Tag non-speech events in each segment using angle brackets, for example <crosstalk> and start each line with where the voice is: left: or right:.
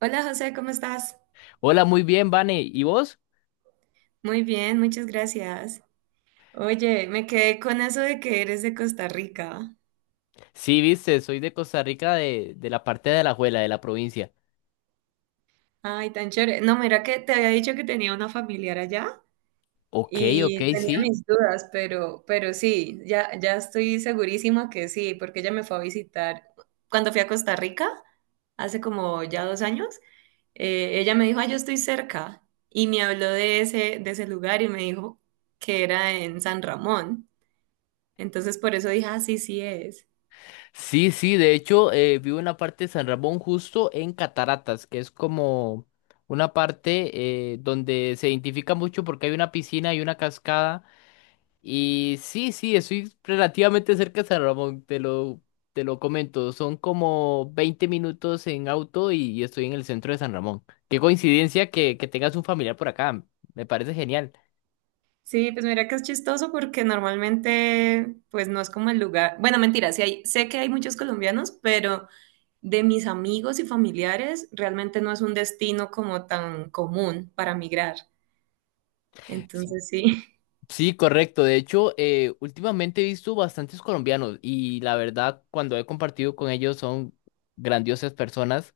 right: Hola José, ¿cómo estás?
left: Hola, muy bien, Vane. ¿Y vos?
right: Muy bien, muchas gracias. Oye, me quedé con eso de que eres de Costa Rica.
left: Sí, viste, soy de Costa Rica, de la parte de Alajuela, de la provincia.
right: Ay, tan chévere. No, mira que te había dicho que tenía una familiar allá
left: Ok, ok,
right: y tenía
left: sí.
right: mis dudas, pero sí, ya estoy segurísima que sí, porque ella me fue a visitar cuando fui a Costa Rica, hace como ya 2 años. Ella me dijo, ah, yo estoy cerca y me habló de ese lugar y me dijo que era en San Ramón. Entonces por eso dije, ah, sí, sí es.
left: Sí, sí, de hecho, vivo en la parte de San Ramón, justo en Cataratas, que es como una parte donde se identifica mucho porque hay una piscina y una cascada. Y sí, sí, estoy relativamente cerca de San Ramón, te lo comento. Son como 20 minutos en auto y estoy en el centro de San Ramón. Qué coincidencia que tengas un familiar por acá. Me parece genial.
right: Sí, pues mira que es chistoso porque normalmente, pues no es como el lugar. Bueno, mentira, sí hay, sé que hay muchos colombianos, pero de mis amigos y familiares, realmente no es un destino como tan común para migrar.
left: S-
right: Entonces sí.
left: Sí, correcto. De hecho, últimamente he visto bastantes colombianos y la verdad, cuando he compartido con ellos, son grandiosas personas.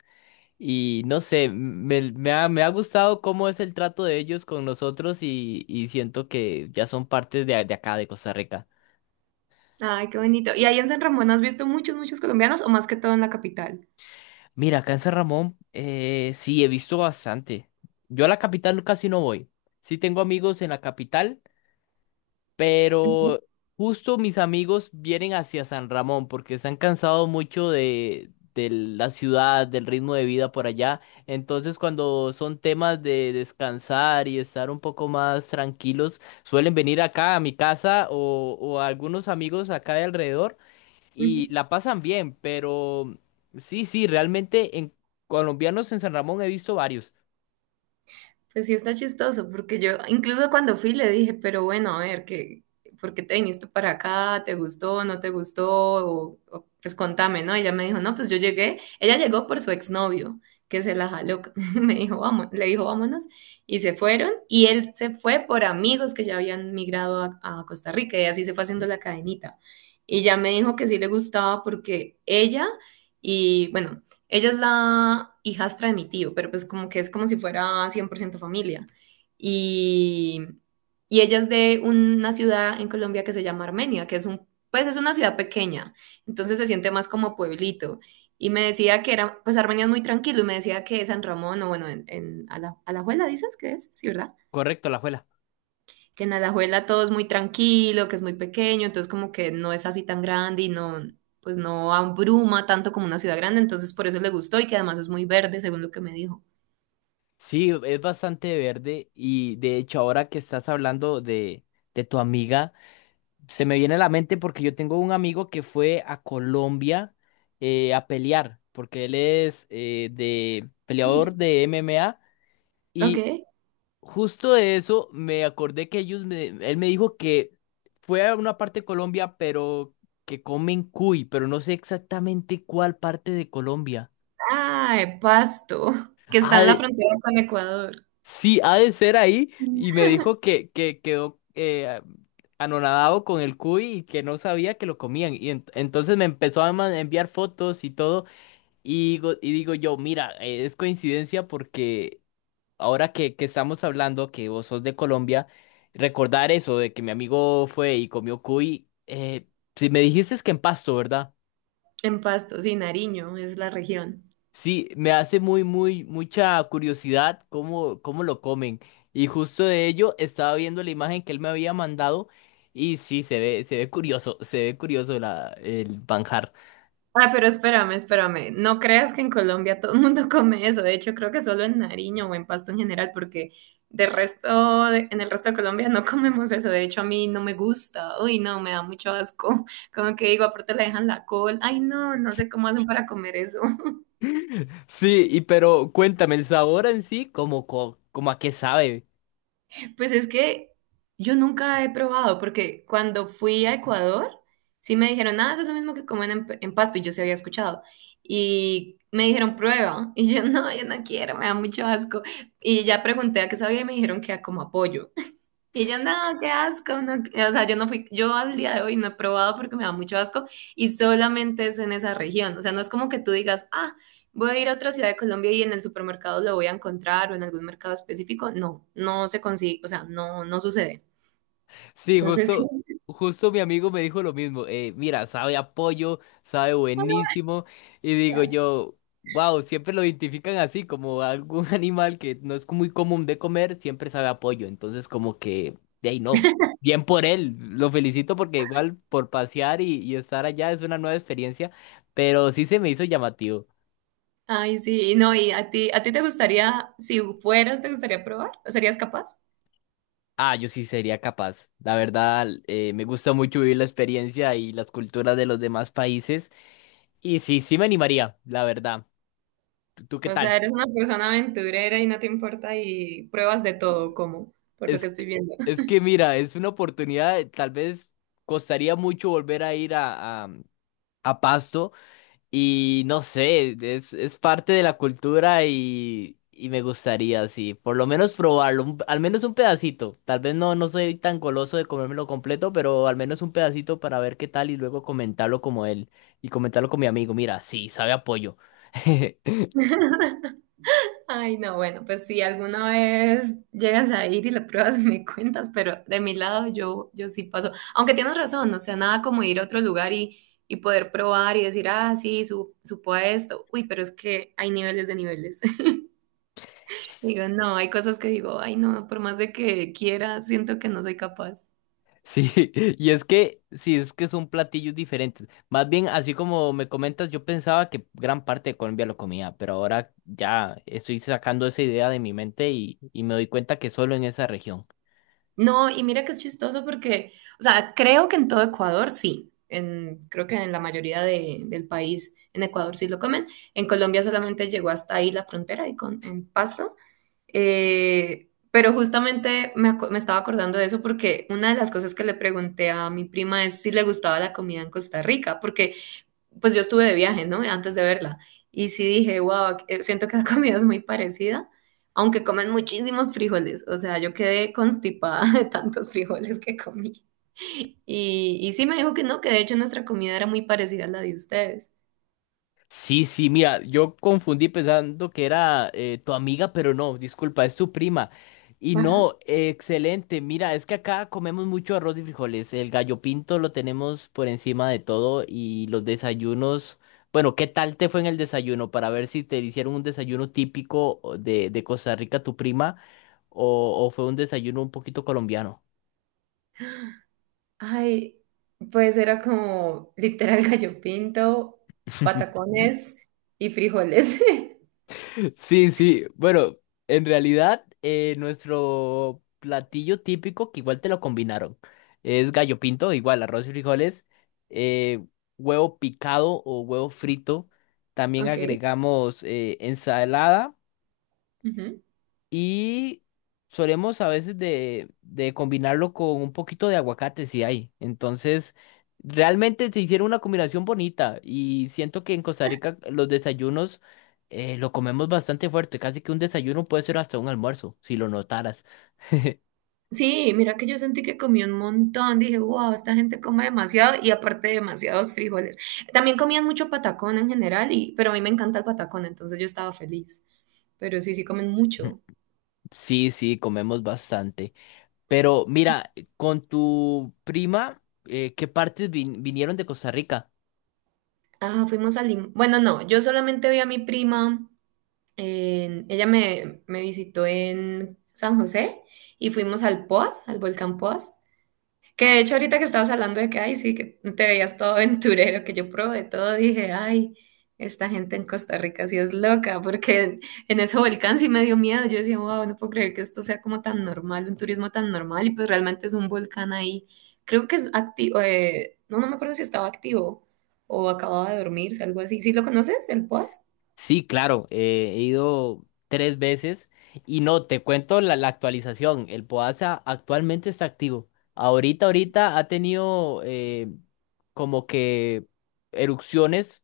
left: Y no sé, me ha gustado cómo es el trato de ellos con nosotros y siento que ya son parte de acá, de Costa Rica.
right: <laughs> Ay, qué bonito. ¿Y ahí en San Ramón has visto muchos, muchos colombianos o más que todo en la capital?
left: Mira, acá en San Ramón, sí, he visto bastante. Yo a la capital casi no voy. Sí tengo amigos en la capital,
right: Ujú,
left: pero justo mis amigos vienen hacia San Ramón porque se han cansado mucho de la ciudad, del ritmo de vida por allá. Entonces, cuando son temas de descansar y estar un poco más tranquilos, suelen venir acá a mi casa o a algunos amigos acá de alrededor
right: ujú.
left: y la pasan bien, pero sí, sí, realmente en colombianos en San Ramón he visto varios.
right: Pues sí está chistoso, porque yo incluso cuando fui le dije, pero bueno, a ver, ¿qué, por qué te viniste para acá? ¿Te gustó? ¿No te gustó? Pues contame, ¿no? Ella me dijo, no, pues yo llegué, ella llegó por su exnovio, que se la jaló, <laughs> me dijo, vamos, le dijo, vámonos, y se fueron, y él se fue por amigos que ya habían migrado a Costa Rica, y así se fue haciendo la cadenita. Y ya me dijo que sí le gustaba porque ella... Y bueno, ella es la hijastra de mi tío, pero pues como que es como si fuera 100% familia. Y, y ella es de una ciudad en Colombia que se llama Armenia, que es un, pues es una ciudad pequeña, entonces se siente más como pueblito. Y me decía que era, pues Armenia es muy tranquilo, y me decía que San Ramón, o bueno, en Ala- Alajuela, ¿dices que es? Sí, ¿verdad?
left: Correcto, la juela.
right: Que en Alajuela todo es muy tranquilo, que es muy pequeño, entonces como que no es así tan grande y no, pues no abruma tanto como una ciudad grande, entonces por eso le gustó y que además es muy verde, según lo que me dijo.
left: Sí, es bastante verde y de hecho ahora que estás hablando de tu amiga, se me viene a la mente porque yo tengo un amigo que fue a Colombia a pelear, porque él es de peleador de MMA y
right: Ok.
left: justo de eso me acordé que él me dijo que fue a una parte de Colombia, pero que comen cuy, pero no sé exactamente cuál parte de Colombia.
right: Ah, Pasto, que está
left: Ha
right: en la
left: de-
right: frontera con Ecuador.
left: sí, ha de ser ahí, y me dijo que quedó anonadado con el cuy y que no sabía que lo comían. Y entonces me empezó a enviar fotos y todo, y digo yo, mira, es coincidencia porque ahora que estamos hablando, que vos sos de Colombia, recordar eso de que mi amigo fue y comió cuy, si me dijiste es que en Pasto, ¿verdad?
right: En Pasto, sí, Nariño es la región.
left: Sí, me hace mucha curiosidad cómo lo comen. Y justo de ello estaba viendo la imagen que él me había mandado y sí, se ve curioso la, el manjar.
right: Ah, pero espérame. No creas que en Colombia todo el mundo <laughs> come eso. De hecho, creo que solo en Nariño o en Pasto en general, porque de resto, en el resto de Colombia no <laughs> comemos eso. De hecho, a mí no me gusta. Uy, no, me da mucho asco. <laughs> Como que digo, aparte le dejan la col. Ay, no, no sé cómo hacen para comer eso.
left: <laughs> Sí, y pero cuéntame, el sabor en sí, como, como a qué sabe.
right: Pues es que yo nunca he probado, porque cuando fui a Ecuador, sí me dijeron, ah, eso es lo mismo que comen en Pasto, y yo sí había escuchado. Y me dijeron, prueba. <laughs> Y yo, no, yo no quiero, me da mucho asco. Y ya pregunté a qué sabía y me dijeron que a como apoyo. Y yo, no, qué asco, no, que-". O sea, yo no fui, yo al día de hoy no he probado porque me da mucho asco y solamente es en esa región, o sea, no es como que tú digas, ah, voy a ir a otra ciudad de Colombia y en el supermercado lo voy a encontrar o en algún mercado específico, no, no se consigue, o sea, no, no sucede.
left: Sí,
right: Entonces, <laughs> sí.
left: justo mi amigo me dijo lo mismo. Mira, sabe a pollo, sabe
right: "Ah,
left: buenísimo. Y
right: qué
left: digo
right: asco".
left: yo, wow, siempre lo identifican así, como algún <laughs> animal que no es muy común de comer, siempre sabe a pollo. Entonces, como que, de ahí no. Bien por él, lo felicito porque igual por pasear y estar allá es una nueva experiencia, pero sí se me hizo llamativo.
right: Ay, sí, no, y a ti te gustaría, si fueras, te gustaría probar, ¿o serías capaz?
left: Ah, yo sí sería capaz. La verdad, me gusta mucho vivir la experiencia y las culturas de los demás países. Y sí, sí me animaría, la verdad. ¿Tú, tú qué
right: O sea,
left: tal?
right: eres una persona aventurera y no te importa y pruebas de todo, como, por lo
left: Es
right: que estoy
left: que,
right: viendo.
left: es que mira, es una oportunidad, tal vez costaría mucho volver a ir a Pasto. Y no sé, es parte de la cultura y me gustaría, sí, por lo menos probarlo, al menos un pedacito. Tal vez no, no soy tan goloso de comérmelo completo, pero al menos un pedacito para ver qué tal y luego comentarlo como él y comentarlo con mi amigo. Mira, sí, sabe apoyo. <laughs>
right: Ay, no, bueno, pues si alguna vez llegas a ir y la pruebas, <laughs> me cuentas, pero de mi lado yo, yo sí paso. Aunque tienes razón, o sea, nada como ir a otro lugar y poder probar y decir, ah, sí, su, supo a esto. Uy, pero es que hay niveles de niveles. <laughs> Digo, no, hay cosas que digo, ay, no, por más de que quiera, siento que no soy capaz.
left: Sí, <laughs> sí, es que son platillos diferentes. Más bien, así como me comentas, yo pensaba que gran parte de Colombia lo comía, pero ahora ya estoy sacando esa idea de mi mente y me doy cuenta que solo en esa región.
right: No, y mira que es chistoso porque, o sea, creo que en todo Ecuador sí, en, creo que en la mayoría del país en Ecuador sí lo comen, en Colombia solamente llegó hasta ahí la frontera y con, en Pasto. Pero justamente me, me estaba acordando de eso porque una de las cosas que le pregunté a mi prima es si le gustaba la comida en Costa Rica, porque pues yo estuve de viaje, ¿no? Antes de verla. Y sí dije, wow, siento que la comida es muy parecida, aunque comen muchísimos frijoles. O sea, yo quedé constipada <laughs> de tantos frijoles que comí. Y sí me dijo que no, que de hecho nuestra comida era muy parecida a la de ustedes.
left: Sí, sí, mira, yo confundí pensando que era tu amiga, pero no, disculpa, es tu prima. Y
right: Ajá.
left: no, excelente, mira, es que acá comemos mucho arroz y frijoles, el gallo pinto lo tenemos por encima de todo y los desayunos, bueno, ¿qué tal te fue en el desayuno? Para ver si te hicieron un desayuno típico o de Costa Rica, tu prima, o fue un desayuno un poquito colombiano.
right: Ay, pues era como literal gallo pinto,
left: <laughs>
right: patacones y frijoles. <laughs>
left: Sí, sí. Bueno, en realidad, nuestro platillo típico, que igual te lo combinaron, es gallo pinto, igual arroz y frijoles, eh, huevo picado o huevo frito. También
right: Ok.
left: agregamos ensalada.
right: Ujú.
left: Y solemos a veces de combinarlo con un poquito de aguacate si hay. Entonces, realmente se hicieron una combinación bonita y siento que en Costa Rica los desayunos lo comemos bastante fuerte. Casi que un desayuno puede ser hasta un almuerzo, si lo notaras. <laughs>
right: Sí, mira que yo sentí que comí un montón, dije, wow, esta gente come demasiado y aparte demasiados frijoles. También comían mucho patacón en general, y, pero a mí me encanta el patacón, entonces yo estaba feliz. Pero sí, sí comen mucho.
left: Sí, sí, comemos bastante. Pero mira, con tu prima, ¿qué partes vinieron de Costa Rica?
right: Ah, fuimos a Lim... Bueno, no, yo solamente vi a mi prima, ella me, me visitó en San José y fuimos al Poas, al volcán Poas. Que de hecho ahorita que estabas hablando de que, ay, sí, que te veías todo aventurero, que yo probé todo, dije, ay, esta gente en Costa Rica sí es loca, porque en ese volcán sí me dio miedo. Yo decía, wow, no puedo creer que esto sea como tan normal, un turismo tan normal, y pues realmente es un volcán ahí. Creo que es activo, no, no me acuerdo si estaba activo o acababa de dormirse, algo así. ¿Sí lo conoces, el Poas?
left: Sí, claro, he ido 3 veces y no, te cuento la actualización. El Podaza actualmente está activo. Ahorita ha tenido como que erupciones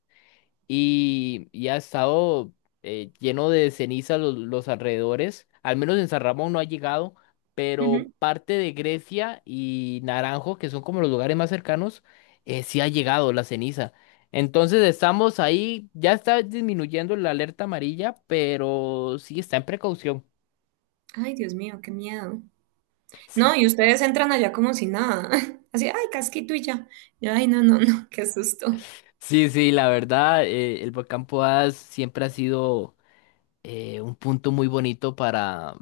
left: y ha estado lleno de ceniza los alrededores. Al menos en San Ramón no ha llegado, pero
right: Ujú.
left: parte de Grecia y Naranjo, que son como los lugares más cercanos, sí ha llegado la ceniza. Entonces estamos ahí, ya está disminuyendo la alerta amarilla, pero sí está en precaución.
right: Ay, Dios mío, qué miedo. No,
left: Sí,
right: y ustedes entran allá como si nada. <laughs> Así, ay, casquito y ya. Yo, ay, no, no, no, qué susto.
left: sí, la verdad, el volcán Poás siempre ha sido un punto muy bonito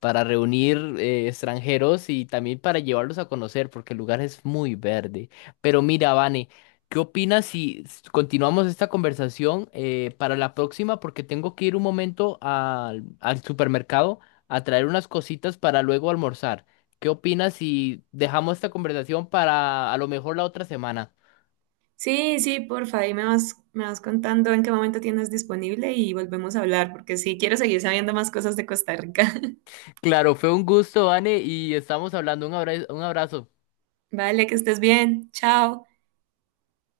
left: para reunir extranjeros y también para llevarlos a conocer, porque el lugar es muy verde. Pero mira, Vane, ¿qué opinas si continuamos esta conversación para la próxima? Porque tengo que ir un momento al supermercado a traer unas cositas para luego almorzar. ¿Qué opinas si dejamos esta conversación para a lo mejor la otra semana?
right: Sí, sí, porfa, ahí me vas contando en qué momento tienes disponible y volvemos a hablar, porque sí, quiero seguir sabiendo más cosas de Costa Rica. <laughs>
left: Claro, fue un gusto, Vane, y estamos hablando. Un abrazo, un abrazo.
right: Vale, que estés bien. Chao.